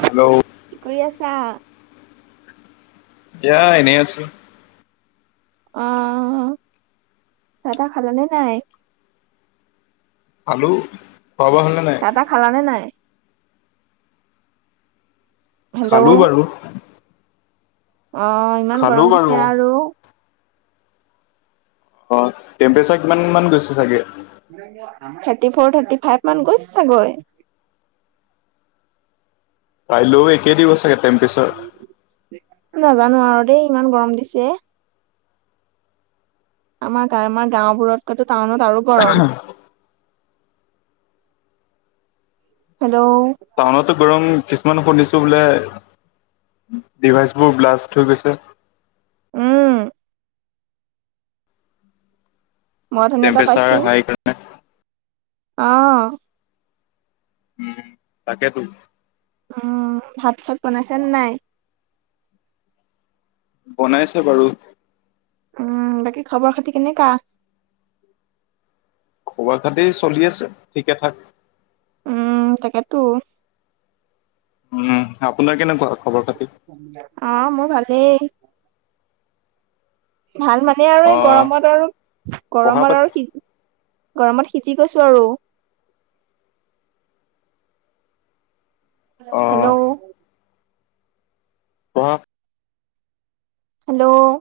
Hello কি কৰি আছা এয়া এনেই আছো আহ চাহ তাহ খালানে নাই হেল্ল' চাহ তটা খাল নে নাই হেল্ল' খালো বাৰু অ ইমান খালো গৰম বাৰু দিছে আৰু অ টেম্পৰেচাৰ কিমান মান গৈছে চাগে ফ থাৰ্টি ফাইভ মান গৈ চাগৈ কালৈ একে' দিব ছাগে টেম্পেছাৰ নাজানো আৰু দেই ইমান গৰম দিছে আমাৰ গা আমাৰ গাঁওবোৰতকৈতো টাউনত আৰু গৰম হেল্ল' টাউনতো গৰম কিছুমান শুনিছোঁ বোলে ডিভাইচবোৰ ব্লাষ্ট হৈ গৈছে উম বৰ ধুনীয়া এটা টেম্পৰেচাৰ পাইছো হাই কাৰণে আহ উম তাকে তো অ ভাত চাত বনাইছেনে নাই বনাইছো বাৰু উম বাকী খবৰ খাতি কেনেকাা খবৰ খাতি চলি আছে ঠিকে থাক উম তাকেতো উম আপোনাৰ কেনেকুৱা খবৰ খাতি অ মোৰ ভালেই ভাল মানে আৰু অ এই গৰমত আৰু পঢ়া গৰমত পাতি আৰু সিজি গৰমত সিজি গৈছো আৰু অ হেল্ল' পঢ়া হেল্ল'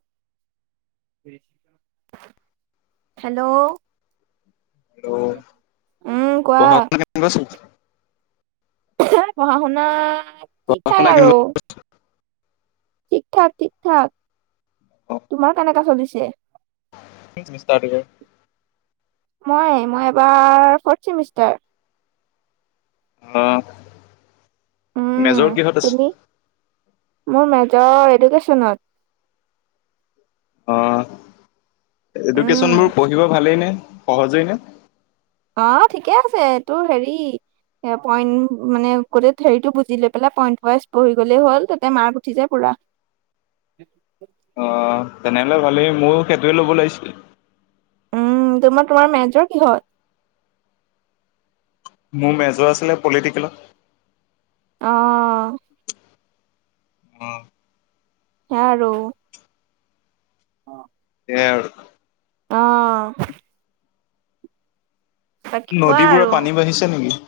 হেল্ল' হেল্ল', উম কোৱা পঢ়া শুনা কেনেকুৱা চলিছে পঢ়া শুনা ঠিক পঢ়া থাক শুনা আৰু ঠিক ঠাক ঠিক ঠাক তোমাৰ কেনেকা চলিছে কি বিস্তাৰ দিব মই মই এবাৰ ফৰ্থ চেমিষ্টাৰ অহ উম মেজৰ কিহত আছে তুমি মোৰ মেজৰ এডুকেচনত অ উম এডুকেশ্যনবোৰ পঢ়িব ভালেই নে সহজেই নে অ ঠিকে আছে তোৰ হেৰি সে পইণ্ট মানে গোটেই থেৰিটো বুজি লৈ পেলাই পইন্ট ৱাইজ পঢ়ি গলেই হ'ল তাতে মাৰ্ক উঠি যায় পুৰা [unintelligible] অ তেনেহলে ভালেই মোইও সেইটোৱে ল'ব লাগিছিলে উম তোমাৰ তোমাৰ মেজৰ কিহত মোৰ মেজৰ আছিলে পলিটিকেলত অহ অ হ আৰু অ এ অহ কোৱা নদীবোৰৰ আৰু পানী বাঢ়িছে নিকি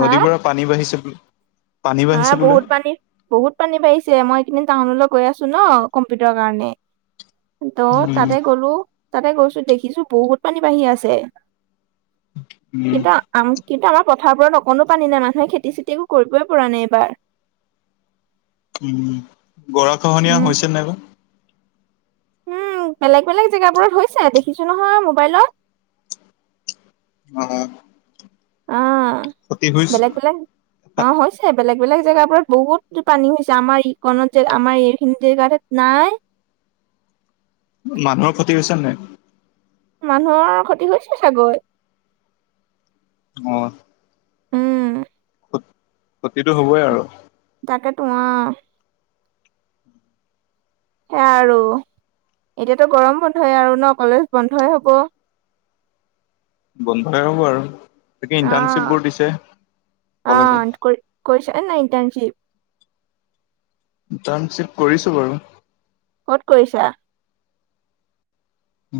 নদীবোৰৰ পানী বাঢ়িছে বোলে পানী হা বাঢ়িছে বোলে। বহুত পানী বহুত পানী বাঢ়িছে মই এইকেইদিন টাউনলৈ গৈ আছো ন কম্পিউটাৰ কাৰণে ত' উম, তাতে গলো তাতে গৈছো দেখিছো বহুত পানী বাঢ়ি আছে উম, কিন্তু আম কিন্তু আমাৰ পথাৰবোৰত অকনো পানী নাই মানুহে খেতি চেতি একো কৰিবই পৰা নাই এইবাৰ উম গৰা খহনীয়া উম হৈছে নাই বা উম বেলেগ বেলেগ জেগাবোৰত হৈছে দেখিছো নহয় মোবাইলত অ অ ক্ষতি হৈছে বেলেগ বেলেগ অ হৈছে বেলেগ বেলেগ জেগাবোৰত বহুত পানী হৈছে আমাৰ ই কণত আমাৰ এইখিনি জেগাতহে নাই মানুহৰ ফতি হৈছে নাই মানুহৰ ক্ষতি হৈছে চাগৈ অ উম ক্ষতিটো হ'বই আৰু তো ৱাহ সে আৰু এতিয়াতো গৰম বন্ধই আৰু ন কলেজ বন্ধই হব বন্ধই হ'ব আৰু তাকে অ', ইণ্টাৰ্ণশ্বিপবোৰ দিছে কলেজত কৰিছানে নাই ইণ্টাৰনশিপ ইণ্টাৰ্ণশ্বিপ কৰিছো বাৰু কত কৰিছা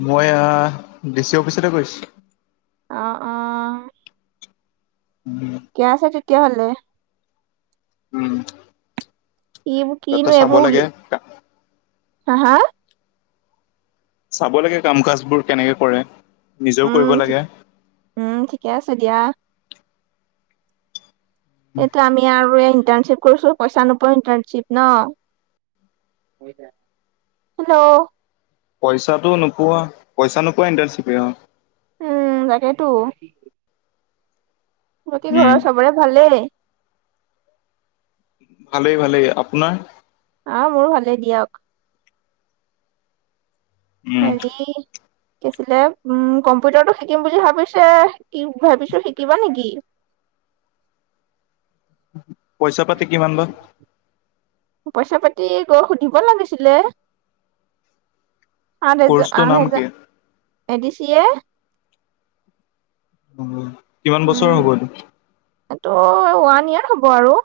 মই আ ডিচি অফিচতে কৰিছিলো অহ অহ [unintelligible] কিয় হাল্লে উম ই তাতে কিনো চাব এইবোৰ লাগে হা, হা চাব লাগে, কাম কাজবোৰ কেনেকে কৰে নিজেও কৰিব উম, লাগে উম ঠিকে আছে দিয়া এইটো আমি আৰু ইণ্টাৰণশ্বিপ কৰিছো, পইচা নোপোৱা ইণ্টাৰ্ণশ্বিপ নহ হেল্ল পইচাটো নোপোৱা, পইচা নোপোৱা ইণ্টাৰনেচিপে অহ। উম, তাকেইতো বাকী উম। ঘৰৰ চবৰে ভালেই। ভালেই ভালেই আপোনাৰ। অহ মোৰো ভালেই দিয়ক। উম, হেৰি শিকিছিলে, উম, কম্পিউটাৰটো শিকিম বুলি ভাবিছে কি ভাবিছো শিকিবা নেকি? পইচা-পাতি কিমান বা? পইচা-পাতি গৈ সুধিব লাগিছিলে। সাত-হেজা, কৰ্চটোৰ নাম আঠ-হেজা কি? এ দি চি এ। উম, কিমান বছৰ উম হ'ব এইটো? এইটো ওৱান ইয়েৰ হ'ব আৰু।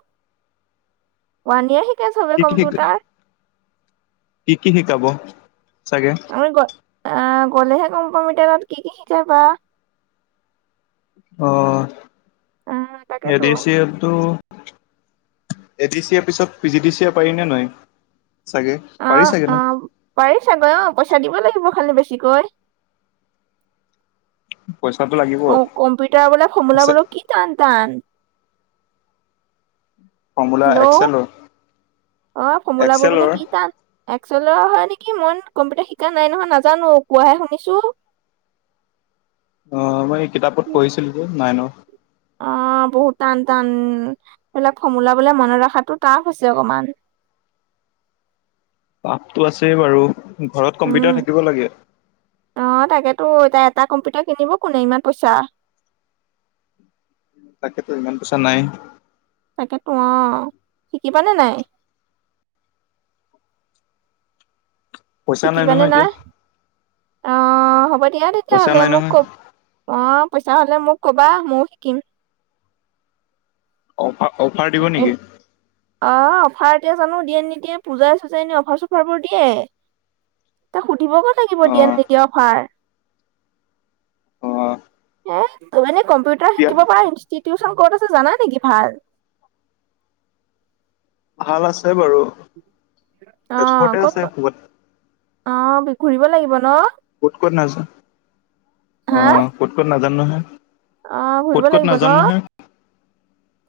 ওৱান ইয়েৰ শিকে চবে কি কি শিক কম্পিউটাৰ। কি কি শিকাব চাগে? আমি গ আহ গ'লেহে গম পাম এতিয়া তাত কি কি শিকায় বা। অ' আহ এ তাকেতো ডি চি এ টো। এ ডি চিয়ে পিছত পি জি ডি চিয়ে পাৰি নে নোৱাৰিম? অ' অ' পাৰি চাগৈ, অ' পইচা দিব লাগিব। খালি বেছিকৈ পইচাটো লাগিব অ' কম্পিউটাৰ বোলে আছে ফৰ্মুলাবোৰো কি টান টান। Formula hello এক্সেলৰ? অ' ফৰ্মুলাবোৰ এক্সেলৰ বোলে কি টান এক্সেলৰ হয় নেকি? মইনো কম্পিউটাৰ শিকা নাই নহয় নাজানো। কোৱাহে শুনিছো। অ' মই এই কিতাপত পঢ়িছিলো যে নাইনৰ। অ' বহুত টান টান এইবিলাক ফৰ্মুলা বোলে মনত ৰখাতো টাফ আছে অকমান। [inaudible] পাপটো আছেই বাৰু, ঘৰত কম্পিউটাৰ উম, থাকিব লাগে। ত' এটা-এটা কম্পিউটাৰ কিনিব কোনে? ইমান পইচা। তাকেতো ইমান পইচা নাই। তাকে তো অ শিকিবানে নাই? পইচা নাই নহয় এতিয়া অ হ'ব দিয়া পইচা তেতিয়াহ'লে নাই মোক ক নহয় অ পইচা হলে মোক কবা মইও শিকিম অ ভ অ অফাৰ এতিয়া জানো দিয়ে নিদিয়ে পূজাই চুজাই এনে অফাৰ চফাৰ বোৰ দিয়ে এ দিব ক লাগিব দিয়ে অ' নিদিয়া অফাৰ অ' এ মানে কম্পিউটাৰ ইয়াত শিকিব পাৰা ইনষ্টিটিউট ক'ত আছে জানা নেকি ভাল? ভাল আছে বাৰু অ', তেজপুৰতে ক'ত আছে ক'ত খুবত অ ঘুৰিব লাগিব ন। ক'ত ক'ত নাজা, অহ, ক'ত ক'ত নাজানোঁ নহয়। অহ, ঘুৰিব ক'ত ক'ত লাগিব ন? নাজানো নহয়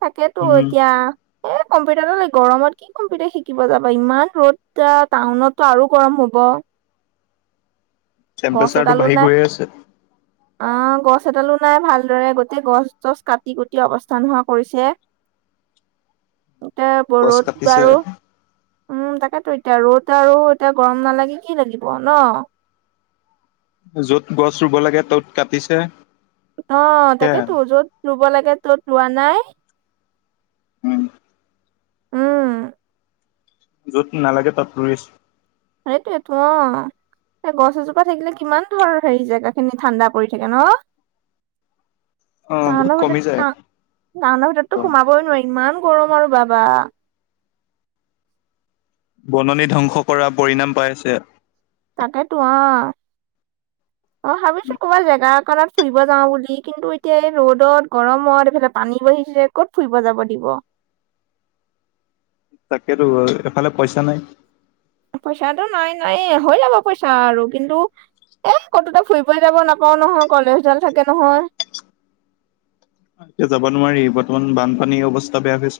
তাকেতো উম। এতিয়া এহ, কম্পিউটাৰৰ এ, গৰমত কি কম্পিউটাৰ শিকিব যাবা? ইমান ৰ'দ তা-টাউনততো আৰু গৰম হ'ব। অহ। টেম্পেচাৰটো বাঢ়ি গৈয়ে আছে। অহ, গছ এডালো নাই ভালদৰে। গোটেই গছ-তছ কাটি কুটি অৱস্থা নোহোৱা কৰিছে। এটে গছ বৰুত কাটিছে বাৰু উম, তাকেতো এতিয়া ৰ'দ আৰু এতিয়া গৰম নালাগি কি লাগিব ন? য'ত গছ ৰুব লাগে ত'ত কাটিছে। অহ, সেয়াই তাকেতো য'ত ৰুব লাগে ত'ত ৰোৱা নাই। উম। উম। য'ত নালাগে তাত ৰুই আছে। সেইটোয়েটো, অহ। গছ এজোপা থাকিলে কিমান ধৰ হেৰি জেগাখিনি ঠাণ্ডা পৰি থাকে ন? অ', বহুত টাউনৰ কমি ভিতৰত যায়। টা-টাউনৰ ভিতৰতো সোমাবই নোৱাৰি ইমান [unintelligible] বাবা বননি ধ্বংস কৰা পৰিণাম পাই আছে। তাকেতো অ', অ', ভাবিছো ক'বা জেগাত দোকানত ফুৰিব যাওঁ বুলি কিন্তু এতিয়া এই ৰ'দত গৰমত এইফালে পানী বাহিছে ক'ত ফুৰিব যাব দিব। তাকেতো [unintelligible] এফালে পইচা নাই। পইচাটো নাই -নাইয়ে হৈ যাব পইচা আৰু কিন্তু এ কতোত ফুৰিবই ফুৰিব যাব নাপাওঁ নহয় কলেজডাল থাকে নহয়। এতিয়া যাব নোৱাৰি বৰ্তমান বানপানীৰ অৱস্থা বেয়া হৈছে।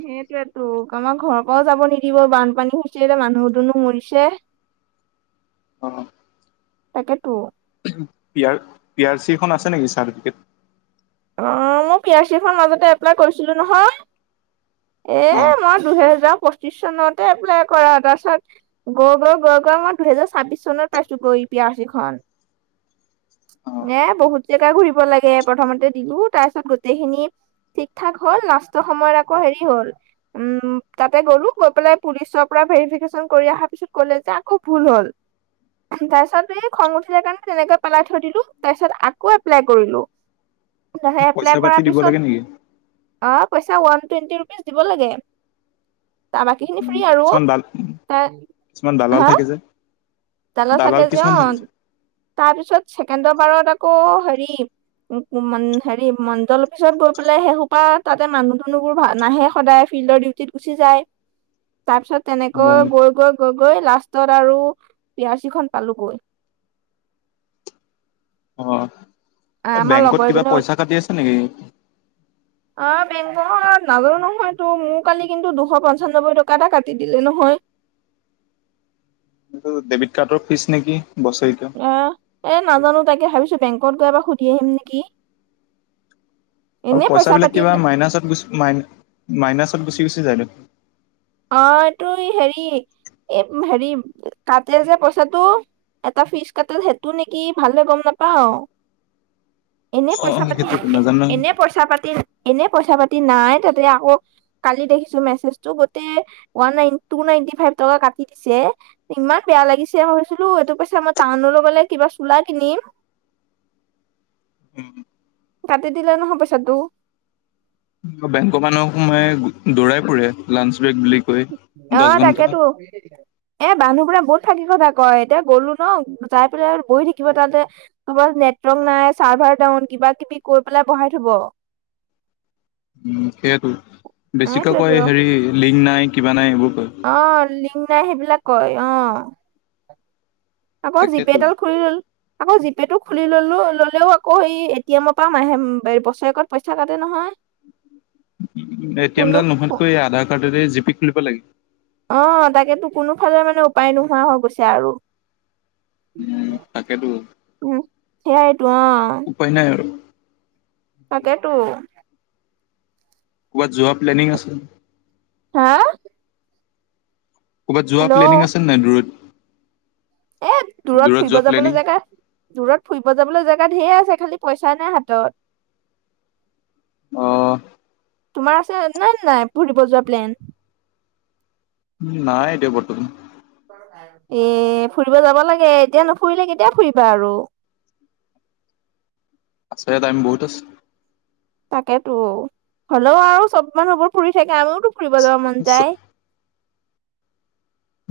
সেইটোৱে তো কামাম ঘৰৰ পৰাও যাব নিদিব বানপানী হুইছে মানুহ দুনো মৰিছে। অ', তাকেইতো। পি আৰ- পি আৰ চিখন আছে নেকি চাৰ্টিফিকেট? অ মই পি আৰ চি এ মাজতে এপ্লাই কৰিছিলো নহয় এ অ', মই দুহেজাৰ পঁচিশ চনতে এপ্লাই কৰা তাৰপাছত গ গ গ গ মই দুহেজাৰ ছাব্বিশ চনত পাইছো গৈ। প সিখন [unintelligible] অ'। এ বহুত জেগা ঘুৰিব লাগে প্ৰথমতে দিলো তাৰ পিছত গোটেইখিনি, ঠিক ঠাক হ'ল লাষ্টৰ সময়ত আকৌ হেৰি হ'ল উম তাতে গলো গৈ পেলাই পুলিচৰ পৰা কৰিা অহাৰ্ পিছত কলে যে আকৌ ভুল হ'ল। তাৰ পিছত এই খং উঠিলে কাৰণে তেনেকে পেলাই থৈ দিলো তাৰ পিছত আকৌ এপ্লাই কৰিলো। উ [unintelligible] লাহে এপ্লাই কৰাৰ পিছত অ পইচা ওৱান টুৱেণ্টি ৰুপিজ দিব লাগে তাৰ এইখিনি ফ্ৰী আৰু কিছুমান দাল কিছুমান দালাল হা থাকে যে দালা থাকে দালাল জে অ কিছুমান থাকে যে। তাৰপিছত ছেকেণ্ড বাৰত আকৌ হেৰি হেৰি মণ্ডলৰ অফিছত গৈ পেলাই শেইসোপা তাতে মানুহ দুনুবোৰ নাহে সদায়। প্ৰ ডিউটিত গুচি যায়। [unintelligible] তাৰ পিছত তেনেকৈ অ', গৈ গৈ গৈ গৈ লাষ্টত আৰু- পিয়াৰচিখন পালো গৈ। অ বেংকত কিবা এজনে পইচা কাটি আছে নেকি? অ বেংকত নাজানো নহয় তো মোৰ কালি কিন্তু দুশ পঞ্চান্নব্বৈ টকা এটা কাটি দিলে নহয়। কি ডেবিট কাৰ্ডৰ ফিজ নেকি? বছৰেকীয়া অ এ নাজানো তাকে ভাবিছো বেংকত গৈ বা সুধি আহিম নেকি। আৰু এনে পইচা পইচাবিলাক পাতি কিবা মাইনাছত গুচি গুচি যায় দে অ এইটো হেৰি এই হেৰি কাটে যে পইচাটো এটা ফিচ কাটেল সেইটো নেকি ভালদৰে গম নাপাও এনে পইচা অ', পাতি সেইটোতো নাজানো নহয়। এনে পইচা পাতি এনে কথা পাতি নাই তাতে আকৌ কালি দেখিছো মেছেজটো গোটেই [inaudible] ওৱান ননট টু নাইনটি ফাইভ টকা কাটি দিছে ইমান বেয়া লাগিছে মই ভাবিছিলো এইটো পইচা মই টাউনত গলে কিবা চোলা কিনিম উম কাটি দিলে নহয় পইচাটো বেংকৰ মানুহক সোমায় দৌৰাই ফুৰে লাঞ্জ অহ তাকেতো এ বানুহ বোৰে বহুত থাকি কথা কয় এতিয়া গলো ন যাই পেলাই বহি থাকিব তাতে নেটৱৰ্ক নাই চাৰ্ভাৰ ডাউন কিবা কিবি কৈ পেলাই বঢ়াই থব উম সেইটো বেছিকে সেইটোৱেতো কৈ হেৰি লিংক নাই কিবা নাই এইবোৰ কয় আহ লিং নাই সেইবিলাক কয় অ। আকৌ জিপে তাকেতো ডাল খোল আকৌ জি পে' টো খুলি ললো ললেও আকৌ সেই এ টিএমৰ পৰা মাহে বছৰেকত পইচা কাটে নহয় এটিম কোনো ডাল নোহোৱাতকৈ আধাৰ কাৰ্ডৰে জি পি খুলিব লাগে অ তাকেতো কোনোফালে মানে উপায় নোহোৱা হৈ গৈছে আৰু। উম, তাকেতো উম সেয়াইটো অ উপায় নাই আৰু তাকেইতো কবাত যোৱা প্লেনিং আছে হা ক'ৰবাত যোৱা হেল্ল'। প্লেনিং আছে নাই দূৰত? এ দূৰত ফুৰিব যোৱা প্লেনিং যাবলৈ জেগা দূৰত ফুৰিব যাবলৈ জেগা ধঢেৰ আছে খালি পইচা নাই হাতত অ তোমাৰ আছে নে নাই ফুৰিব যোৱা প্লেন? নাই এতিয়া বৰ্তমান। এ ফুৰিব যাব লাগে, এতিয়া নুফুৰিলে কেতিয়া ফুৰিবা আৰু। আছে টাইম বহু আছে। তাকেতো হ'লেও আও চব মানুহবোৰ ফুৰি থাকে আমি ফুৰিব যাব মন যায়।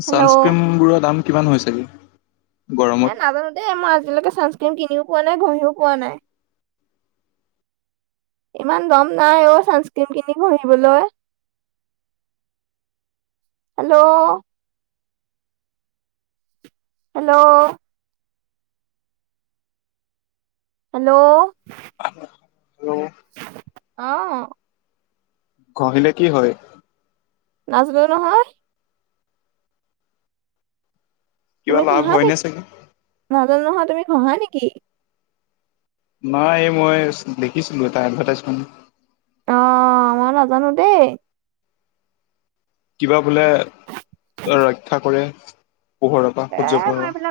হেল্ল' ছানস্ক্ৰীমবোৰৰ দাম কিমান হৈছেগে? এ নাজানো দেই, মই আজিলৈকে ছানস্ক্ৰীম কিনিও পোৱা নাই ঘহিও পোৱা নাই। ইমান দম নাই অ ছানস্ক্ৰীম কিনি ঘহিবলৈ। [inaudible] হেল্ল' হেল্ল' হেল্ল' হেল্ল' অ ঘহিলে কি হয়? নাজনো নহয়। কিবা তুমি লাভ ঘহা নি? হয়নে চাগে নাজানো নহয়, তুমি ঘহা নেকি? নাই এই মই দেখিছিলো এটা এডভাৰটাইজমেণ্ট। অ মই নাজানো দেই। কিবা বোলে ৰক্ষা কৰে। পোহৰ পৰা এ সূৰ্য পোহৰ মই